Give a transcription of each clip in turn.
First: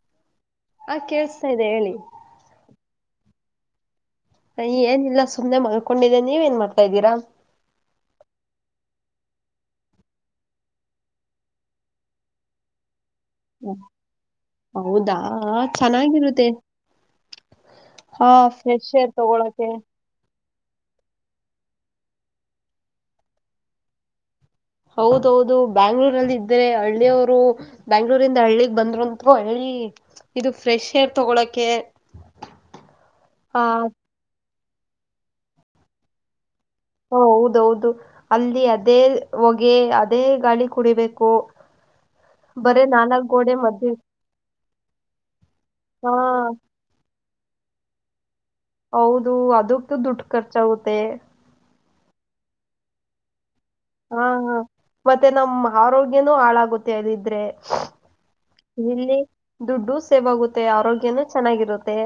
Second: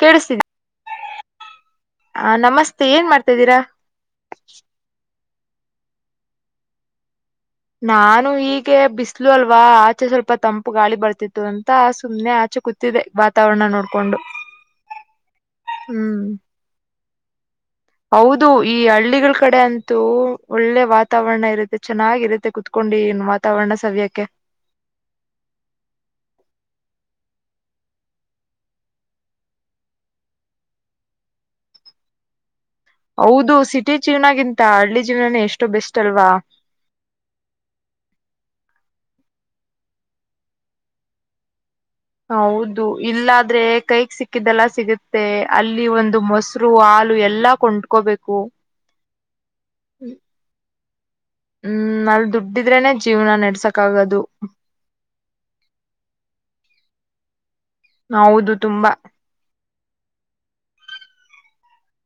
ಕೇಳಿಸ್ತಿದ್ದಿ ಆ ಕೇಸ್ತಾ ಇದೆ ಹೇಳಿ ಹ ನಮಸ್ತೆ ಏನ್ ಮಾಡ್ತಿದ್ದೀರಾ ಏನಿಲ್ಲಾ ಸುಮ್ನೆ ಮಗ್ಕೊಂಡಿದೆೆ ನೀವ ಏನ್ ಮಾಡ್ತಾ ಇದ್ದೀರಾ ನಾನು ಹೀಗೆ ಬಿಸ್ಲು ಅಲ್ವಾ ಆಚೆ ಸ್ವಲ್ಪ ತಂಪು ಗಾಳಿ ಬರ್ತಿತ್ತು ಅಂತ ಸುಮ್ಮ್ನೆ ಆಚೆ ಕೂ ತೀದೆ ವಾತಾವರಣ ನೋಡ್ಕೊಂಡು ಹೌದಾ ಹ್ಮ್ ಚೆನ್ನಾಗಿರುತ್ತೆ ಹಾ ಹೌದು ಈ ಫ್ರೆಶ್ ಏರ್ ಹಳ್ಳಿಗಳ ಕಡೆ ತಗೊಳಕೆ ಅಂತು ಇದು ಒಳ್ಳೆ ವಾತಾವರಣ ಇರುತ್ತೆ ಚೆನ್ನಾಗಿರುತ್ತೆ ಕುೂತ್ಕೊಂಡು ಏನು ವಾತಾವರಣ ಸವ್ಯಕ್ಕೆ ಹೌದೌದು ಬ್ಯಾಂಗ್ಳೂರ್ಲ್ಲಿ ಇದ್ರೆ ಹಳ್ಳಿಯವರು ಬೆಂಗಳೂರು ರಿಂದ ಹಳ್ಳಿಗ್ ಬಂದರುಂತರು ಹಳ್ಳಿ ಇದು ಫ್ರೆಶ್ ಏರ್ ತಗೊಳಕೆ ಹೌದು ಆ ಸಿಟಿ ಜೀವನಗಿಂತ ಹಳ್ಳಿ ಜೀವನೇ ಎಷ್ಟು ಬೆಸ್ಟ್ ಅಲ್ವಾ ಹ ಹೌದೌದು ಅಲ್ಲಿ ಅದೇ ಹೊಗೆ ಅದೇ ಗಾಳಿ ಕುಡಿಬೇಕು ಬರೇ ಹೌದು ನಾಲ್ಕ್ ಗೋಡೆ ಇಲ್ಲಾದ್ರೆ ಮಧ್ಯ ಕೈಗ್ ಸಿಕ್ ಹಕ್ಕಿದ್ದಲ್ಲ ಸಿಗುತ್ತೆ ಅಲ್ಲಿ ಹಾ ಒಂದು ಮೊಸರು ಹಾಲು ಎಲ್ಲಾ ಕೊಂಡ್ಕೋಬೇಕು ಹೌದು ಅದಕ್ಕು ದುಡ್ಡು ಖರ್ಚಾಗುತ್ತೆ ಹ್ಮ್ ಅಲ್ ದುಡ್ಡಿದ್ರೇನೆ ಜೀವನ ನಡ್ಸಕ್ ಆಗೋದು ಹಾ ಹಾ ಮತ್ತೆ ನಮ್ಮ ಆರೋಗ್ಯನೂ ಹಾಳಾಗುತ್ತೆ ಅದಿದ್ರೆ ಹೌದು ತುಂಬಾ ಇಲ್ಲಿ ದುಡ್ಡು ಸೇವ್ ಆಗುತ್ತೆ ಆರೋಗ್ಯನೂ ಚೆನ್ನಾಗಿರುತ್ತೆ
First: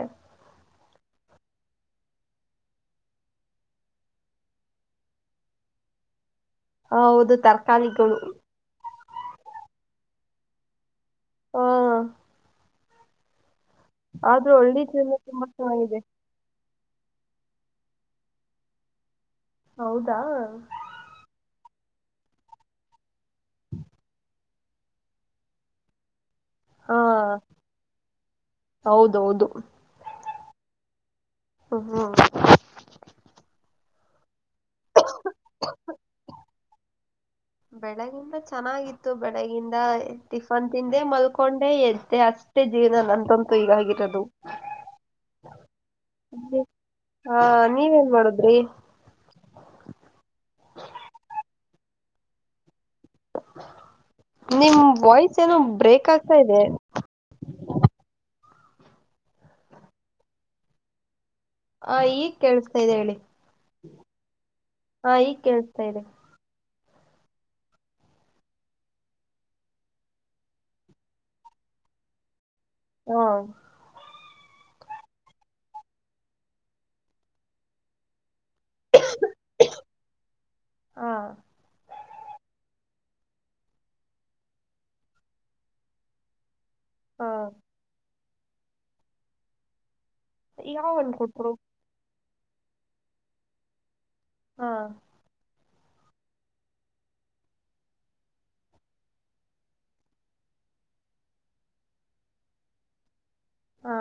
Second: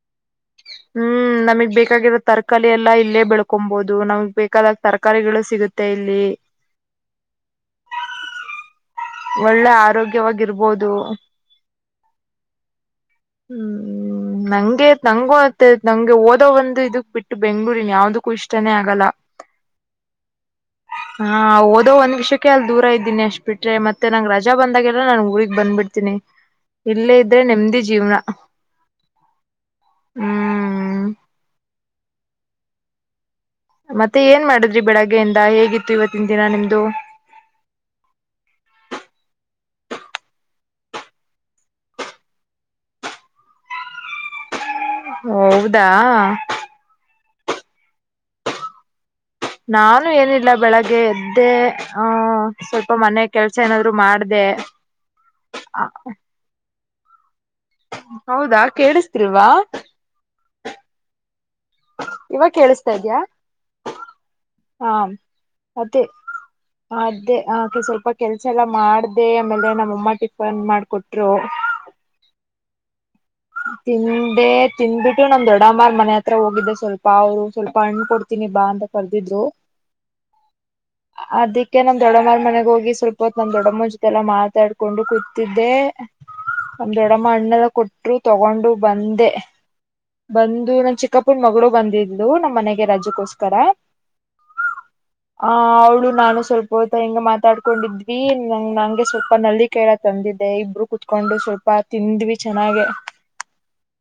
ಹ್ಮ್ ನಮಗ್ ಬೇಕಾಗಿರೋ ತರಕಾರಿ ಎಲ್ಲಾ ಇಲ್ಲೇ ಬೆಳ್ಕೊಬಹುದು ನಮಗ್ ಬೇಕಾದಾಗ ತರಕಾರಿಗಳು ಸಿಗುತ್ತೆ ಇಲ್ಲಿ ಹ ಹೌದು ತರಕಾರಿಗಳು ಒಳ್ಳೆ ಆರೋಗ್ಯವಾಗಿರ್ಬೋದು ಹ್ಮ ಹ್ಮ್ ಆದ್ರೂ ಹಳ್ಳಿ ನಂಗೆ ಜೀವನ ನಂಗೋ ತುಂಬಾ ಚೆನ್ನಾಗಿದೆ ನಂಗೆ ಓದೋ ಒಂದು ಇದಕ್ ಬಿಟ್ಟ ಇ ಬೆಂಗಳೂರಿನ್ ಯಾವ್ದಕ್ಕೂ ಇಷ್ಟನೇ ಆಗಲ್ಲ ಹೌದಾ ಹಾ ಓದೋ ಒಂದ್ ವಿಷಕ್ಕೆ ಅಲ್ಲಿ ದೂರ ಇದೀನಿ ಅಷ್ಟ್ ಬಿಟ್ರೆ ಮತ್ತೆ ನಂಗ್ ರಜಾ ಬಂದಾಗೆಲ್ಲ ನಾನನ್ ಊರಿಗೆ ಬಂದ್ ಬಿಡ್ತೀನಿ [inaudible] ಇಲ್ಲೇ ಇದ್ರೆ ನೆಮ್ದಿ ಜೀವನ.......... ಹೌದೌದು ಹ್ಮ್. ಹ ಹ್ಮ ಮತ್ತೆ ಏನ್ ಮಾಡಿದ್ರಿ ಬೆಳಗ್ಗೆಯಿಂದ ಹೇಗಿತ್ತು ಇವತ್ತಿನ ದಿನ ನಿಮ್ದು. ಬೆಳಗಿಂದ ಚೆನ್ನಾಗಿತ್ತು ಬೆಳಗಿಂದ ಟಿಫನ್ ತಿಂದೇ ಮಲ್ಕೊಂಡೆ ಎದ್ದೆ ಅಷ್ಟ. ಮಷ್ಟೇ ಜೀವನ ನಂತಂತೂ ಈಗಾಗಿರೋದು. ಹೌದಾ ಹಾ ನೀವೇನ್ ಮಾಡುದ್ರಿ. ನಾನು ಏನಿಲ್ಲ ಬೆಳಗ್ಗೆ ಎದ್ದೆ ಆಹ. ಸ್ವಲ್ಪ ಮನೆ ಕೆಲ್ಸ ಏನಾದ್ರು ಮಾಡ್ದ. ಆತಾ ಇದೆ. ಹೌದಾ ಕೇಳಿಸತಿಲವಾ. ಹ ಈಗ್ ಇವಾಗ ಕೇಳಿಸ್ತಾ ಕೇಳಸ್ತಾದೆ ಹೇಳಿ. ಇದ್ಯಾ ಹಾ ಈಗ ಕೇಳಿಸ್ತಾ ಇದೆ ಮತ್ತೇ. ಅದೇ ಆಕೆ ಸ್ವಲ್ಪ ಕೆಲ್ಸ ಎಲ್ಲ ಮಾಡ್ದ ಆಮೇಲೆ ನಮ್ಮಅಮ್ಮ ಟಿಫನ್ ಮಾಡಕೊಟ್ರು. ಹ್ಮ ತಿಂದೆ ತಿಂದ್ಬಿಟ್ಟು ನಮ ದೊಡ್ಡಮ್ಮಾರ್ ಮನೆ ಹತ್ರ ಹೋಗಿದ್ದೆ ಸ್ವಲ್ಪ ಅವ್ರು ಸ್ವಲ್ಪ ಹಣ್ಣು ಕೊಡ್ತ. ಇದೇನಿ ಬಾ ಅಂತ ಕರ್ದಿದ್ರು ಹಾ ಅದಕ್ಕೆ..... ನಮ್ ದೊಡ್ಡಮರ ಮನೆಗ ಹೋಗಿ ಸ್ವಲ್ಪ. ಇಪ್ಪತ್ ನಮ್ ದೊಡ್ಡಮ್ಮ ಜೊತೆಲ್ಲ ಮಾತಾಡ್ಕೊಂಡು ಕೂತಿದ್ದೆ ನಮ್ ದೊಡಮ್ಮ ಹಾ ಹಣೆಲ್ಲ ಕೊಟ್ಟ. ತಗೊಂಡು ಬಂದೆ ಬಂದು ನನ್ ಯಾವನ್ ಚಿಕ್ಕಪ್ಪರ್ ಕೊಟ್ರು ಮಗಳು ಬಂದಿದ. ಇದು ನಮ್ಮ್ ಮನೆಗೆ ರಜೆಗೋಸ್ಕರ. ಹಾ ಆ ಅವಳು ನಾನು ಸ್ವಲ್ಪ ಹೊ ಹಿಂಗ ಮಾತಾಡ್ಕೊಂಡಿದ್ವಿ ನ ನಂಗೆ ಸ್ವಲ್ಪ ನಲ್ಲಿ ಕೈ ತಂದಿದ್ದೆ ಇಬ್ಬರು. ಕುತ್ಕೊಂಡು ಸ್ವಲ್ಪ ತಿಂದ್ವಿ ಚೆನ್ನಾಗ. ಹಾ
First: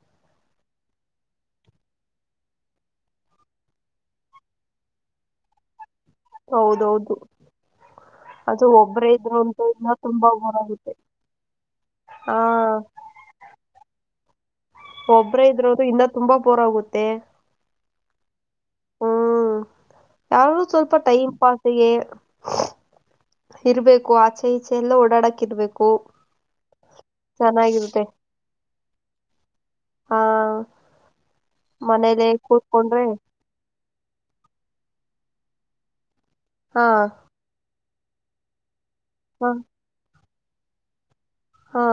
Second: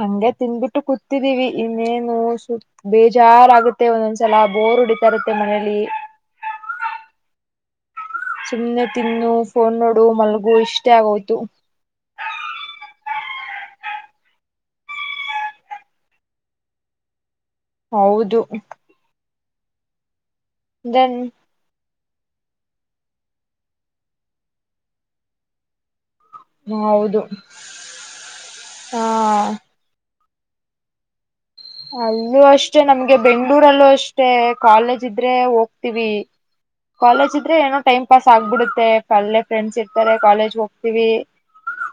ಹಂಗೆ ತಿನ್ನ ಬಿಟ್ಟು ಕೂತಿದೀವಿ ಇನ್ನೇನು ಸುತ್ತ. ಬೇಜಾರಾಗುತ್ತೆ ಒಂದೊಂದ್ಸಲ ಬೋರ್ ಹೊಡಿತಾ ಇರುತ್ತೆ ಮನೆಯಲ್ಲಿ. ಹೌದೌದು ಅದು ಸುಮ್ನೆ ಒಬ್ಬರೇ ತಿನ್ನು ಇದ್ರು ಅಂತೂ ಫೋನ್ ಇಲ್ಲ ನೋಡು ತುಂಬಾ ಮಲ್ಗು ಇಷ್ಟೇ ಗೋರಾಗುತ್ತೆ. ಆಗೋಯ್ತು ಹಾ ಒಬ್ಬ್ರ ಇದ್ರೋದು ಇಂದ ತುಂಬಾ ಬೋರ್ ಆಗುತ್ತೆ. ಹೌದು ಹ್ಮ್ ಯಾರು ಸ್ವಲ್ಪ ದೆನ್ ಟೈಮ್ ಪಾಸ್. ಜಗೆ ಇರ್ಬೇಕು ಆಚೆ ಈಚೆ ಎಲ್ಲ ಓಡಾಡಕ್ ಇರ್ಬೇಕು. ಹೌದು......... ಚೆನ್ನಾಗಿರುತ್ತೆ ಹಾ. ಹಾ ಮನೇಲೆ ಅಲ್ಲೂ ಅಷ್ಟೇ ಕೂತ್ಕೊಂಡ್ರೆ ನಮ್ಗೆ ಬೆಂಗ್ಳೂರಲ್ಲೂ ಅಷ್ಟೇ ಕಾಲೇಜ್ ಇದ್ರೆ ಹೋಗ್ತೀವಿ. ಹಾ ಕಾಲೇಜ್ ಇದ್ರೆ ಏನೋ ಟೈಮ್ ಪಾಸ್ ಆಗ್ಬಿಡುತ್ತೆ ಅಲ್ಲೆ ಹಾ ಫ್ರೆಂಡ್ಸ್ ಇರ್ತಾರೆ ಕಾಲೇಜ್ ಹೋಗ್ತೀವಿ. ಹಾ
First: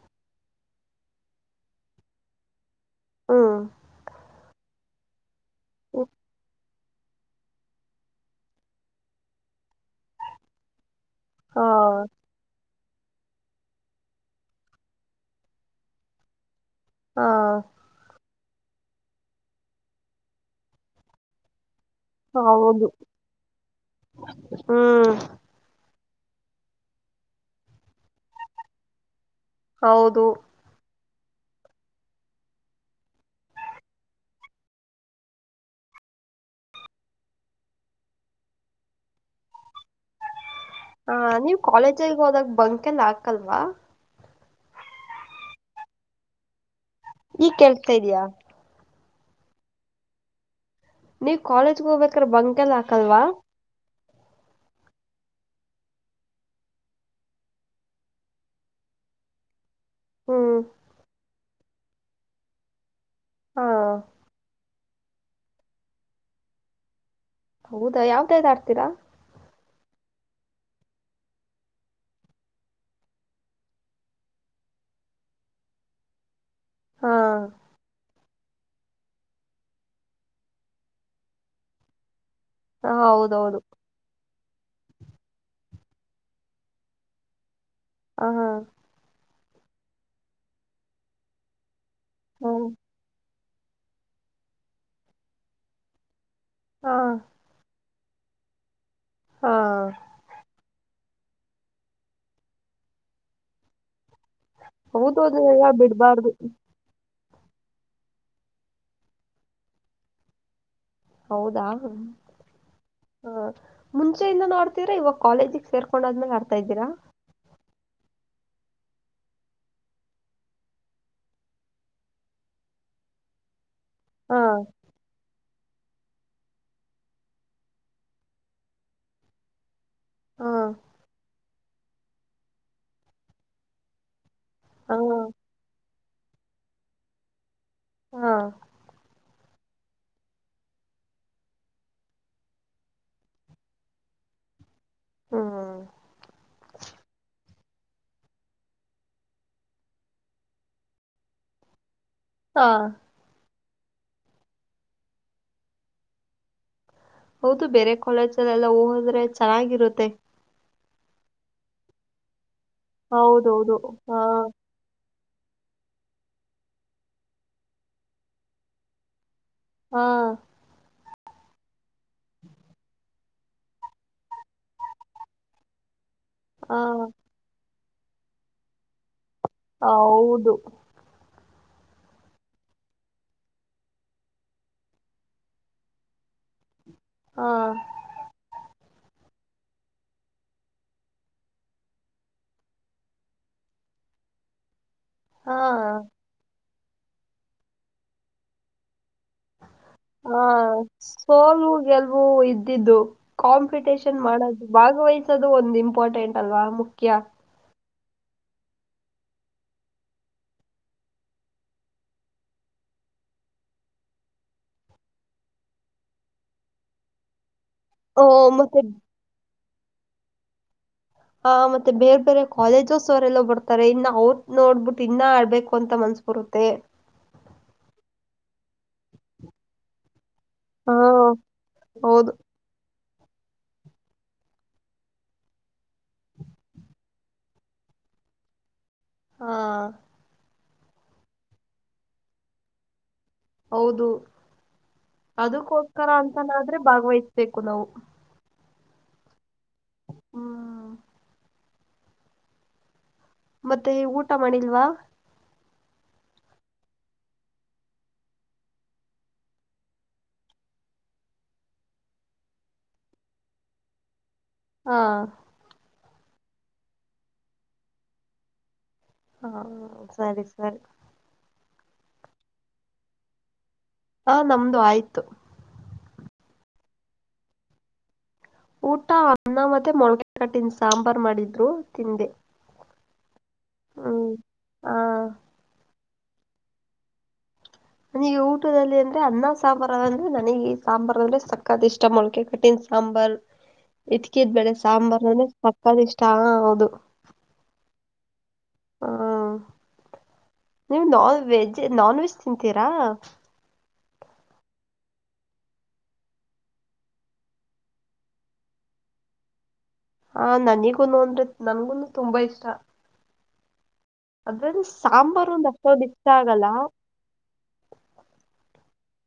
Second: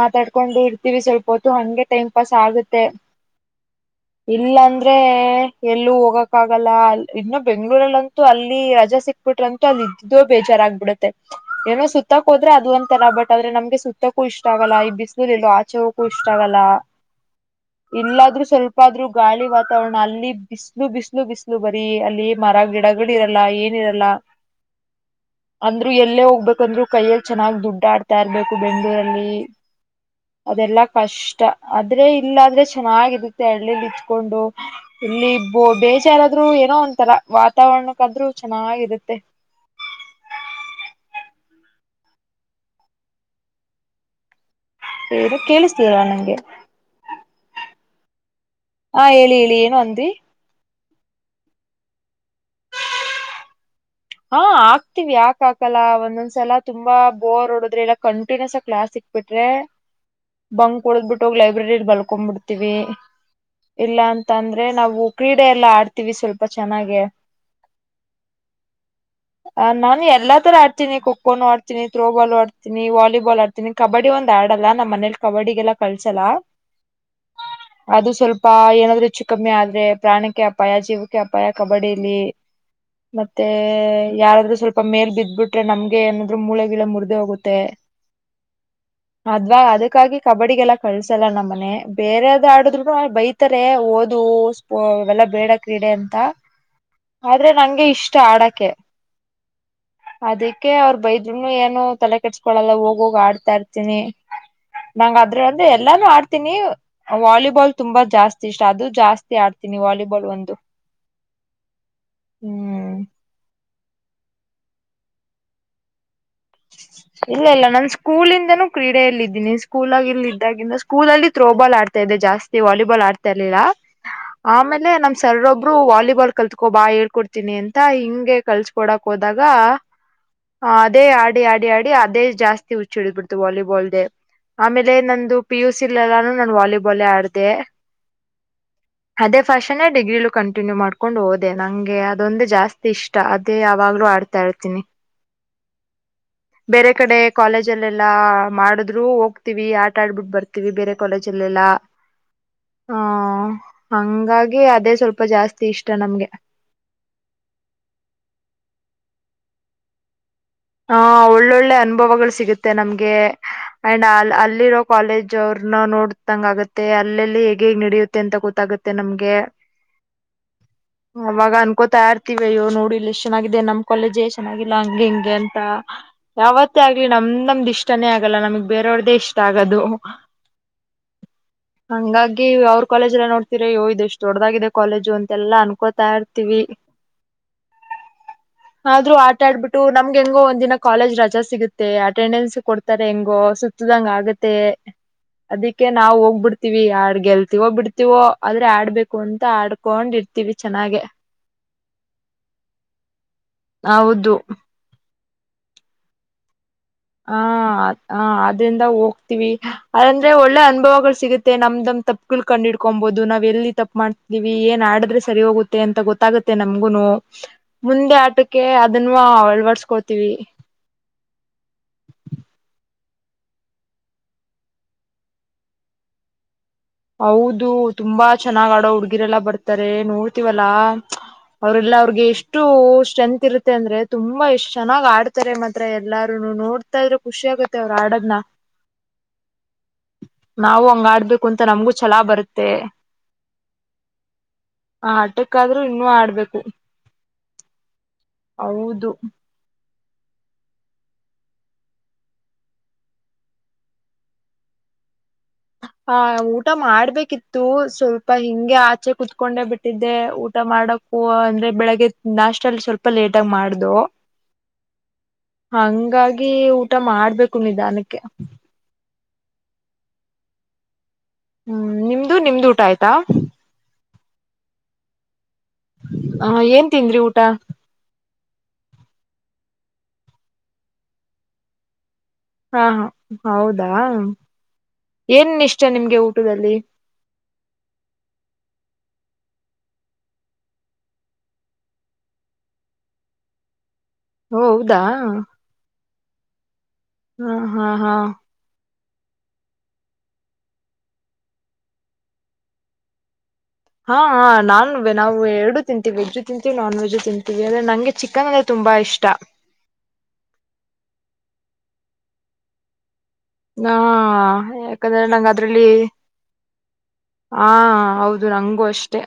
ಮಾತಾಡ್ಕೊಂಡು ಇರ್ತೀವಿ ಸ್ವಲ್ಪ ಹೊತ್ತು ಹಂಗೆ ಟೈಮ್ ಪಾಸ್ ಆಗುತ್ತೆ. ಹಾ ಇಲ್ಲ ಅಂದ್ರೆ ಎಲ್ಲೂ ಹೋಗಕ ಆಗಲ್ಲ. ಇನ್ನು ಬೆಂಗ್ಗಳೂರಲ್ಲಂತೂ ಅಲ್ಲಿ ರಜಾ ಸಿಕ್ಬಿಟ್ರಂತೂ ಅಲ್ಲಿ ಇದ್ದು ಬೇಜಾರಾಗಗ್ಬಿಡುತ್ತೆ. ಹಾ ಏನೋ ಸುತ್ತಕ್ ಹೋದ್ರೆ ಅದು ಒಂತರ ಬಟ್. ಆದ್ರೆ ನಮ್ಗೆ ಸುತ್ತಕ್ಕೂ ಇಷ್ಟ ಆಗಲ್ಲ ಈ ಬಿಸಿಲುೂರ್ ಎಲ್ಲೋ ಆಚೆಗೂ ಇಷ್ಟ ಆಗಲ್ಲ. ಹಾ ಇಲ್ಲಾದ್ರೂ ಸ್ವಲ್ಪಾದ್ರೂ ಗಾಳಿ ವಾತಾವರಣ ಅಲ್ಲಿ ಬಿಸ್ಲು ಬಿಸ್ಲು ಬಿಸ್ಲು. ಬರಿ ಅಲ್ಲಿ ಮರ ಹೌದು ಗಿಡಗಳ ಇರಲ್ಲ ಏನಿರಲ್ಲ ಹ್ಮ್ [inaudible] ಅಂದ್ರು ಎಲ್ಲೇ ಹೋಗ್ಬೇಕಂದ್ರು ಕೈಯಲ್ಲಿ ಚೆನ್ನಾಗ್ ದುಡ್ಡಾಡ್ತಾ ಇರ್ಬೇಕು ಬೆಂಗ್ಗಳೂರಲ್ಲಿ ಹೌದು ಅದೆಲ್ಲಾ ಕಷ್ಟ ಆದ್ರೆ ಇಲ್ಲಾದ್ರೆ ಚೆನ್ನಾಗಿರುತ್ತೆ ಹಳ್ಳಿಲಿ ಇತ್ಕೊಂಡು ಇಲ್ಲಿ ಬೊ ಬೇಜಾರಾದ್ರು ಏನೋ ಒಂತರ ವಾತಾವರಣಕ್ಕಾದ್ರೂ ಚೆನ್ನಾಗಿರುತ್ತೆ ಹ ನೀವ್ ಕಾಲೇಜಗೆ ಹೋದಾಗ ಬಂಕೆಲ್ಲ ಹಾಕಲ್ವಾ? ಹೇಳಿ ಕೇಳಿಸ್ತಲ್ ನಂಗೆ ಈಗ್ ಕೇಳ್ತಾ ಇದೆಯಾ ಹಾ ಹೇಳಿ ಹೇಳಿ ಏನು ಅಂದ್ರರಿ ನೀವ್ ಕಾಲೇಜ್ಗ ಹೋಗ್ಬೇಕ್ರ ಬಂಕ ಎಲ್ಲಾ ಹಾಕಲ್ಲ್ವಾ ಹಾ ಆಕ್ತಿವಿ ಯಾಕ ಹಾಕಲ್ಲ ಒಂದೊಂದ್ಸಲ ತುಂಬಾ ಬೋರ್ ಓಡದ್ರೆಲ್ಲಾ ಕಂಟಿನ್ಯೂಸ್ ಆ ಕ್ಲಾಸ್ ಸಿಕ್ತ ಬಿಟ್ರೆ ಹ್ಮ್ ಬಂಕ್ ಹೊಡದ್ ಬಿಟ್ಟೋಗಿ ಲೈಬ್ರರಿಲ್ ಮಲ್ಕೋ ಬಿಡ್ತಿವಿ ಹಾ ಇಲ್ಲ ಅಂತ ಅಂದ್ರೆ ನಾವು ಕ್ರೀಡೆ ಎಲ್ಲ ಆಡ್ತೀವಿ ಸ್ವಲ್ಪ ಚೆನ್ನಾಗೆ ಹೌದಾ ಯಾವ್ದ ಯಾವ್ದ ಆಡ್ತೀರಾ ನಾನು ಎಲ್ಲ ತರ ಆಡತೀನಿ ಖೋ ಖೋನು ಆಡ್ತೀನಿ ತ್ರೋಬಾಲ್ ಆಡ್ತನಿ ನಿ ವಾಲಿಬಾಲ್ ಆಡ್ತೀನಿ ಕಬಡ್ಡಿ ಒಂದ್ ಆಡಲ್ಲ ನಮ್ಮ್ ಮನೇಲಿ ಕಬಡ್ಡಿಗೆಲ್ಲ ಕಳ್ಸಲ್ಲ ಹಾ [inaudible] ಅದು ಸ್ವಲ್ಪ ಅಪ್ಪಾ ಏನಾದ್ರು ಹೆಚ್ಚು ಕಮ್ಮಿ ಆದ್ರೆ ಪ್ರಾಣಕ್ಕೆ ಅಪಾಯ ಜೀವಕ್ಕೆ ಅಪಾಯ ಕಬಡ್ಡಿಲಿ ಹಾ [inaudible] ಮತ್ತೆ ಹೌದೌದು ಮತ್ತೆ ಯಾರಾದ್ರರು ಸ್ವಲ್ಪ ಮೇಲ್ ಬಿದ್ದ್ಬಿಟ್ರೆ ನಮ್ಗೆ ಏನಾದ್ರು ಮೂಳೆಗಿಳ ಮುರ್ದೇ ಹೋಗುತ್ತೆ ಹಾಆ ಅದ್ವಾ ಅದಕ್ಕಾಗಿ ಕಬಡ್ಡಿಗೆಲ್ಲ ಕಳ್ಸಲ್ಲ ನಮ್ಮನೆ ಬೇರೆದ್ ಹ್ಮ್ ಆಡುದ್ರುನು ಬೈತ ಸುಮ್ಮ್ನೆ ಓದು ಸ್ಪೋ ಇವೆಲ್ಲ ಬೇಡ ಕ್ರೀಡೆ ಅಂತ ಹಾ [inaudible] ಆದ್ರೆ ನಂಗೆ ಇಷ್ಟ ಆಡಕೆ ಹಾ [inaudible] ಅದಿ ಸುಮ್ಮ್ನೆ ಅವರು ಬೈದ್ನು ಏನು ತಲೆ ಕೆಟ್ಸ್ಕೊಳಲ್ಲ ಹೋಗ ಹೋಗ ಆಡ್ತಾ ಇರ್ತೀನಿ [inaudible] ನಂಗ ಹೌದೌದು ಅದ್ರ ಎಲ್ಲ ಅದೆ ಎಲ್ಲಾನು ಬಿಡ್ಬಾರ್ದು ಆಡ್ತೀನಿ ವಾಲಿಬಾಲ್ ತುಂಬಾ ಜಾಸ್ತಿ ಇಷ್ಟ ಅದು ಜಾಸ್ತಿ ಆಡ್ತೀನಿ ವಾಲಿಬಾಲ್ ಒಂದು ಹೌದಾ ಹ್ಮ್. [unintelligible] ಮುಂಚೆಯಿಂದನು ಆಡ್ತ ಇದ್ದೀರಾ ಇವಾಗ ಕಾಲೇಜಿಗೆ ಸೇರಕೊಂಡ ಆದ್ಮೇಲೆ ಆಡ್ತಾ ಇದ್ದೀರಾ ಇಲ್ಲ ಇಲ್ಲ ನಾನ್ ಸ್ಕೂಲಿಂದನೂ ಕ್ರೀಡೆಯಲ್ಲ ಇದ್ದೀನಿ ಸ್ಕೂಲಗ ಇಲ್ಲ ಇದ್ದಾಗಿಂದ ಸ್ಕೂಲ ಅಲ್ಲಿ ತ್ರ್ರೋ ಬಾಲ್ ಆಡ್ತಾ ಇದೆ ಜಾಸ್ತಿ ವಾಲಿಬಾಲ್ ಆಡ್ತಾ ಇರ್ಲಿಲ್ಲ ಹಾ ಆಮೇಲೆ ನಮ್ಮ್ ಸರ್ ಒಬ್ಬರ್ ಒಬ್ರು ವಾಲಿಬಾಲ್ ಕಲ್ತ್ಕೊ ಬಾ ಹೇಳ್ಕೊಡ್ತೀನಿ ಅಂತ ಹಿಂಗೆ ಕಲ್ಸ್ಕೊಡಕ್ ಹೋದಾಗ [inaudible] [inaudible] ಹಾ ಅದೇ ಆಡಿ ಆಡಿ ಆಡಿ ಅದೇ ಜಾಸ್ತಿ ಹುಚ್ಚಿಡಿದ್ಬಿಡ್ತು ವಾಲಿಬಾಲ್ದೆ ಆಮೇಲೆ ಹಾ ನಂದು ಪಿ ಯು ಸಿ ಲೆಲ್ಲಾನು ನಾನು ವಾಲಿಬಾಲ್ಲೇ ಆಡದೆ ಹಾ ಅದೇ ಫಾಷನೇ ಡಿಗ್ರಿಲು ಕಂಟಿನ್ಯೂ ಮಾಡ್ಕೊಂಡು ಹೋದೆ ನಂಗೆ ಅದೊಂದು ಜಾಸ್ತಿ ಇಷ್ಟ ಅದೇ ಯಾವಾಗ್ಲೂ ಆಡ ತಾಳ್ತೀನಿ ಹ್ಮ್ ಬೇರೆ ಕಡೆ ಕಾಲೇಜಲ್ಲೆಲ್ಲಾ ಮಾಡಿದ್ರು ಹೋಗ್ತೀವಿ ಆಟ ಆಡ್ಬಿಟ್ಟ ಬರ್ತೀವಿ ಬೇರೆ ಕಾಲೇಜಲ್ಲೆಲ್ಲಾ [inaudible] ಹಾ ಆ ಹಂಗಾಗಿ ಅದೇ ಸ್ವಲ್ಪ ಜಾಸ್ತಿ ಇಷ್ಟ ನಮ್ಗೆ. ಹೌದು ಬೇರೆ ಕಾಲೇಜಲ್ಲ ಎಲ್ಲ ಹೋದ್ರೆ ಚೆನ್ನಾಗಿರುತ್ತೆ ಹ ಒಳ್ಳೊಳ್ಳೆ ಅನುಭವಗಳು ಸಿಗುತ್ತೆ ನಮ್ಗೆ ಹೌದೌದು ಅಂಡ್ ಅ ಹಾ ಅಲ್ಲಿರೋ ಕಾಲೇಜ್ ಅವ್ರನ್ನ ನೋಡತಂಗ ಆಗತ್ತೆ ಅಲ್ಲೆಲ್ಲಿ ಹೇಗ್ ಹೇಗ್ ನಡಿಯುತ್ತೆ ಅಂತ ಗೊತ್ತಾಗುತ್ತೆ ನಮ್ಗೆ ಹಾ ಅವಾಗ ಅನ್ಕೋತಾ ಇರ್ತಿವ ಅಯೋ ನೋಡು ಇಲ್ಲ್ ಎಷ್ಟ್ ಚೆನ್ನಾಗಿದೆ ನಮ್ ಕಾಲೇಜ್ ಚೆನ್ನಾಗಿಲ್ಲ ಹಂಗ ಹಿಂಗೆ ಹಾ ಯಾವತ್ತೇ ಆಗ್ಲಿ ನಮ್ ನಮ್ದ್ ಇಷ್ಟಾನೇ ಆಗಲ್ಲ ನಮಗ್ ಬೇರೆ ಅವ್ರದೇ ಇಷ್ಟ ಆಗದು ಹೌದು [inaudible] ಹಂಗಾಗಿ ಅವ್ರ ಕಾಲೇಜ್ ಎಲ್ಲ ನೋಡ್ತೀರ ಯ್ಯೂ ಇದ ಎಷ್ಟ ದೊಡ್ಡ್ದಾಗಿದೆ ಕಾಲೇಜು ಅಂತೆಲ್ಲಾ ಅನ್ಕೋತಾ ಇರ್ತಿವಿ ಹಾ ಆದ್ರೂ ಆಟ ಆಡ್ಬಿಟ್ಟು ನಮ್ ನಮ್ಗ್ ಹೆಂಗೋ ಒಂದ್ ದಿನ ಕಾಲೇಜ್ ರಜಾ ಸಿಗುತ್ತೆ ಅಟೆಂಡೆನ್ಸ್ ಕೊಡ್ತಾರೆ ಹೆಂಗೋ ಸುತ್ತದಂಗ ಆಗತ್ತೆ ಅದಿಕ್ಕೆ ಹಾ ನಾವು ಹೋಗ್ಬಿಡ್ತೀವಿ ಯಾರ್ ಗೆಲ್ತಿವೋ ಬಿಡ್ತೀವೋ ಆದ್ರೆ ಆಡ್ಬೇಕು ಅಂತ ಆಡ್ಕೊಂಡ್ ಹಾ ಇರ್ತೀವಿ ಚೆನ್ನಾಗೆ ಸೋಲು ಗೆಲ್ವು ಇದ್ದಿದ್ದು ಕಾಂಪಿಟೇಷನ್ ಹೌದು ಮಾಡೋದು ಭಾಗವಹಿಸದು ಒಂದ್ ಇಂಪಾರ್ಟೆಂಟ್ ಅಲ್ವಾ ಮುಖ್ಯ ಹ ಹ ಅದ್ರಿಂದ ಹೋಗ್ತೀವಿ ಅಂದ್ರೆ ಒಳ್ಳೆ ಅನುಭವಗಳು ಸಿಗುತ್ತೆ ನಮ್ದಮ್ ತಪ್ಪ ಗಳ್ ಕಂಡ ಹಿಡ್ಕೊಂಬಹದು ನಾವ ಎಲ್ಲಿ ತಪ್ಪ ಮಾಡ್ತೀವಿ ಏನ್ ಆಡಿದ್ರೆ ಸರಿ ಹೋಗುತ್ತೆ ಅಂತ ಗೊತ್ತಾಗುತ್ತೆ ನಮಗೂನು ಮುಂದೆ ಆ ಆಟಕ್ಕೆ ಮತ್ತೆ ಅದನ್ನು ಅಳ್ವಡ್ಸ್ಕೋತೀವಿ ಹ ಮತ್ತೆ ಬೇರೆ ಬೇರೆ ಕಾಲೇಜಸ್ ಅವರೆಲ್ಲ ಬರ್ತಾರೆ ತಾರೆ ಇನ್ನ್ ಅವ್ರನ್ ನೋಡ್ಬಿಟ್ಟು ಇನ್ನ ಆಡ್ಬೇಕು ಅಂತ ಮನ್ಸ್ ಬರುತ್ತೆ ಹೌದು ತುಂಬಾ ಚೆನ್ನಾಗ್ ಆಡೋ ಹುಡ್ಗಿರೆಲ್ಲಾ ಬರ್ತಾರೆ ನೋಡ್ ತಿವಲ್ಲ ಹಾ ಅವರೆಲ್ಲ ಅವ್ರಿಗೆ ಹೌದು ಎಷ್ಟು ಎಷ್ಟು ಸ್ಟ್ರೆಂತ್ ಇರುತ್ತೆ ಅಂದ್ರೆ ತುಂಬಾ ಎಷ್ಟ್ ಚೆನ್ನಾಗ್ ಆಡ್ತಾರೆ ಮಾತ್ರ ಎಲ್ಲಾರೂನೋ ನೋಡ್ ತ್ತಿದ್ರೆ ಖುಷಿ ಆಗುತ್ತೆ ಅವ್ರ ಆಡದನ ಹಾ ನಾವು ಹಂಗ ಆಡ್ಬೇಕು ಅಂತ ನಮ್ಗೂ ಛಲಾ ಬರತ್ತೆ ಹೌದು ಆಟಕ್ಕಾದ್ರೂ ಇನ್ನೂ ಅದಕ್ಕೋಸ್ಕರ ಆಡ್ಬೇಕು ಅಂತನಾದ್ರೆ ಭಾಗವಹಿಸ್ಬೇಕು ನಾವು ಹೌದು ಹ್ಮ ಮತ್ತೆ ಊಟ ಮಾಡಿಲ್ವಾ ಹ ಊಟ ಮಾಡ್ಬೇಕಿತ್ತು ಸ್ವಲ್ಪ ಹಿಂಗೆ ಆಚೆ ಕೂತ್ಕೊಂಡೆ ಬಿಟ್ಟಿದ್ದೆ ಊಟ ಮಾಡಕ್ ಹೂ ಅಂದ್ರೆ ಬೆಳಗ್ಗೆ ನಾಷ್ಟಟಲ್ಲ ಸ್ವಲ್ಪ ಲೇಟಗ ಮಾಡ್ದೂ ಹಾ ಹಂಗಾಗಿ ಊಟ ಮಾಡ್ಬೇಕು ನಿಧಾನಕ್ಕೆ ಹಾ ಸರಿ ಸರಿ ಹ್ಮ್ ನಿಮ್ದು ನಿಮ್ದು ಊಟ ಆಯ್ತಾ ಹ ನಮ್ದು ಆಯ್ತು ಹ ಏನ್ ತಿಂದ್ರಿ ಊಟ ಊಟ ಅನ್ನ ಮತ್ತೆ ಮೊಳಗೆ ಕಟ್ಟಿನ ಸಾಂಬಾರ್ ಮಾಡಿದ್ರು ತಿಂದೆ ಹಾ ಹೌದಾ ಹ್ಮ್ ಹ ಏನ್ ಇಷ್ಟ ನಿಮ್ಗೆ ಊಟದಲ್ಲಿ ನನಗೆ ಊಟದಲ್ಲಿ ಅಂದ್ರೆ ಅನ್ನ ಸಾಂಬಾರು ಅಂದ್ರೆ ನನಗೆ ಈ ಸಾಂಬಾರ್ ಅಂದ್ರೆ ಸಕ್ಕತ್ ಇಷ್ಟ ಮೊಳಕೆ ಕಠಿನ್ ಸಾಂಬಾರ್ ಓ ಇತ್ಕಿದ್ಬಳೆ ಹೌದಾ ಸಾಂಬಾರ್ ನನಗ್ ಸಕ್ಕತ್ ಇಷ್ಟ ಹಾ ಹೌದು ಹಾ ಹಾ ಹಾ ಹ ನೀವ್ ನಾ ವೆಜ್ ನಾನ್ ವೆಜ್ ತಿಂತೀರಾ ಹಾ ನಾನ್ ನಾವು ಎರಡು ತಿಂತೀವಿ ವೆಜ್ ತಿಂತೀವಿ ನಾನ್ ವೆಜ್ ತಿಂತೀವಿ ಅಂದ್ರೆ ನಂಗೆ ಚಿಕನ್ ತುಂಬಾ ಇಷ್ಟ ಹ ನನಿಗೂನು ಅಂದ್ರೆ ನನ್ಗುನು ತುಂಬಾ ಇಷ್ಟ ನಾ ಅದ್ರಲ್ಲಿ ಯಾಕಂದ್ರೆ ನನಗ ಸಾಂಬಾರು ಒಂದ್ ಅದ್ರಲ್ಲಿ ಅಷ್ಟೊಂದ್ ಇಷ್ಟ ಆಗಲ್ಲ ಹಾ ಹೌದು ನಂಗೂ ಅಷ್ಟೇ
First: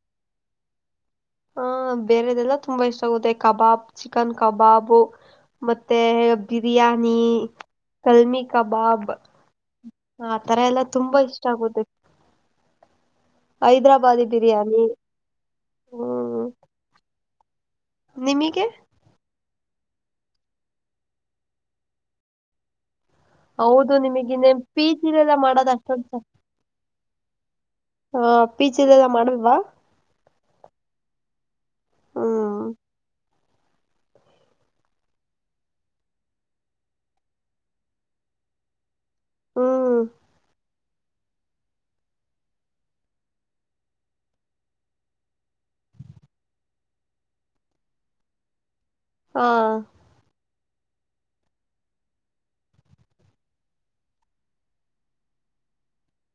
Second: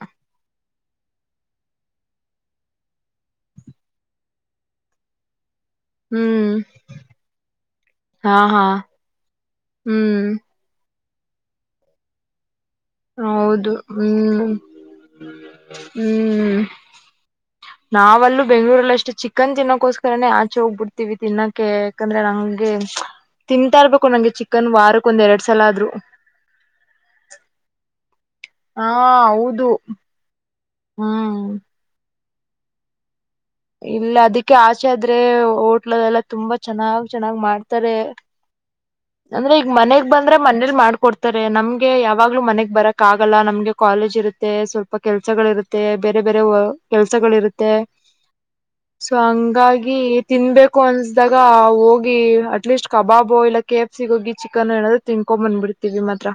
ಹ ಬೇರೆದೆಲ್ಲ ತುಂಬಾ ಇಷ್ಟ ಆಗುತ್ತೆ ಕಬಾಬ್ ಚಿಕನ್ ಕಬಾಬು ಮತ್ತೆ ಹ್ಮ್ ಬಿರಿಯಾನಿ ಹಾ ಕಲ್ಮಿ ಹಾ ಕಬಾಬ್ ಹ್ಮ್ ಆ ತರ ಎಲ್ಲ ತುಂಬಾ ಇಷ್ಟ ಆಗುದ ಹೌದು ಹೈದ್ರಾಬಾದಿ ಹ್ಮ್ ಬಿರಿಯಾನಿ ಹ್ಮ್ ನಾವಲ್ಲೂ ನಿಮಗೆ ಬೆಂಗಳೂಲ್ಲಿ ಅಷ್ಟು ಚಿ ಚಕ್ಕಂದ ತಿನ್ನಕ್ಕೋಸ್ಕರನೇ ಆಚೆ ಹೋಗ್ಬಿಡ್ತೀವಿ ತಿನ್ನೋಕ್ಕೆೆ ಯಾಕಂದ್ರೆ ನಂಗೆ ತಿಂತಾ ಹೌದು ಇರ್ಬೇಕು ನಂಗೆ ನಿಮಗಿನ್ನ ಚಿಕನ್ ಪಿ ವಾರಕ್ ಒಂದ್ ಜಿಲೆಲ್ಲ ಎರಡ್ ಸಲ ಮಾಡೋದ ಆದ್ರರು ಅಷ್ಟೊಂದು ಹ ಹಾ ಪೀಚದೆಲ್ಲ ಮಾಡುವ್ವಾ ಹೌದು ಹ್ಮ್ ಹ್ಮ್ ಇಲ್ಲ ಅದಕ್ಕೆ ಆಚೆ ಆದ್ರೆ ಹೋಟ್ಲ ಎಲ್ಲ ತುಂಬಾ ಚೆನ್ನಾಗ್ ಚೆನ್ನಾಗ್ ಮಾಡ್ತಾರೆ [inaudible] ಅಂದ್ರೆ ಈಗ ಹ್ಮ್ ಮನೆಗ್ ಬಂದ್ರ ಮನೇಲಿ ಮಾಡಕಡ್ [unintelligible] ನಮ್ಗೆ ಯಾವಾಗ್ಲೂ ಮನೆಗ್ ಬರಕ್ ಆಗಲ್ಲ ನಮ್ಗೆ ಕಾಲೇಜ್ ಇರುತ್ತೆ ಸ್ವಲ್ಪ ಕೆಲ್ಸಗಳು ಇರುತ್ತೆ ತ್ತ ಬೇರೆ ಬೇರೆ ಕೆಲ್ಸಗಳ ಇರುತ್ತೆ ಸೊ ಹಾ ಹಂಗಾಗಿ ತಿನ್ಬೇಕು ಅನ್ಸ್ದಾಗ ಹೋಗಿ ಅಟ್ಲೀಸ್ಟ್ ಕಬಾಬು ಇಲ್ಲ ಕೆ ಎಫ್ ಸಿಿಗೆ ಹೋಗಿ ಚಿಕನ್ ಹೇಳ ತಿನ್ಕೊ ಬಂದ್ಬಿಡ್ತೀವಿ ಮಾತ್ರ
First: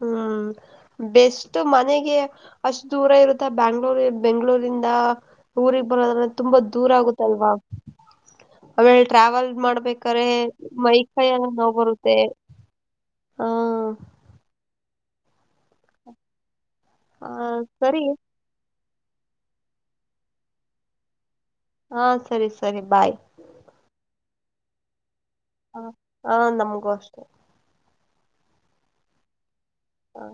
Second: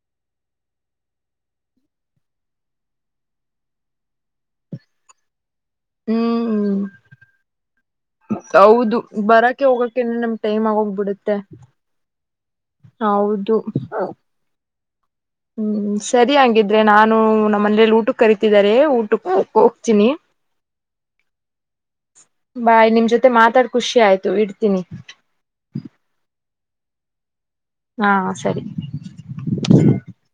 ಹ್ಮ್ ಬೆಸ್ಟ್ ಮನೆಗೆ ಅಷ್ಟ ದೂರ ಇರುತ್ತೆ ಬ್ಯಾಂಗ್ಳೂರ್ ಬೆಂಗ್ಗಳೂರಿಂದ ಊರಿಗೆ ಬರೋದ್ರೆ ತುಂಬಾ ಹ್ಮ್ ದೂರ ಆಗುತ್ತಲ್ವಾ ಹೌದು ಆಮೇಲೆ ಟ್ರಾವೆಲ್ ಬರಕೆ ಹೋಗಕೇನೆ ಮಾಡ್ಬೇಕ್ರೆ ನಮ್ ಟೈಮ್ ಆಗೋಗ್ಬಿಡುತ್ತೆ ಮೈಕೈಲ್ಲ ನಾವವು ಬರುತ್ತೆ ಹ ಹೌದು ಹ್ಮ್ ಸರಿ ಹಾಗಂದ್ರೆ ನಾನು ಹ ನಮ್ಮನೆಯಲ್ಲಿ ಸರಿ ಊಟ ಕರಿತಿದ್ದಾರೆ ಊಟಕ್ಕೆ ಹೋ ಹೋಗ್ತೀನಿ ಹಾ ಸರಿ ಸರಿ ಬಾಯ್ ನಿಮ್ ಜೊತೆ ಮಾತಾಡ್ ಖುಷಿ ಆಯ್ತು. ಇಡ್ತೀನಿ ಹಾ ಹಾ ನಮಗೂ ಅಷ್ಟೆ. ಹಾ ಸರಿ. ಹು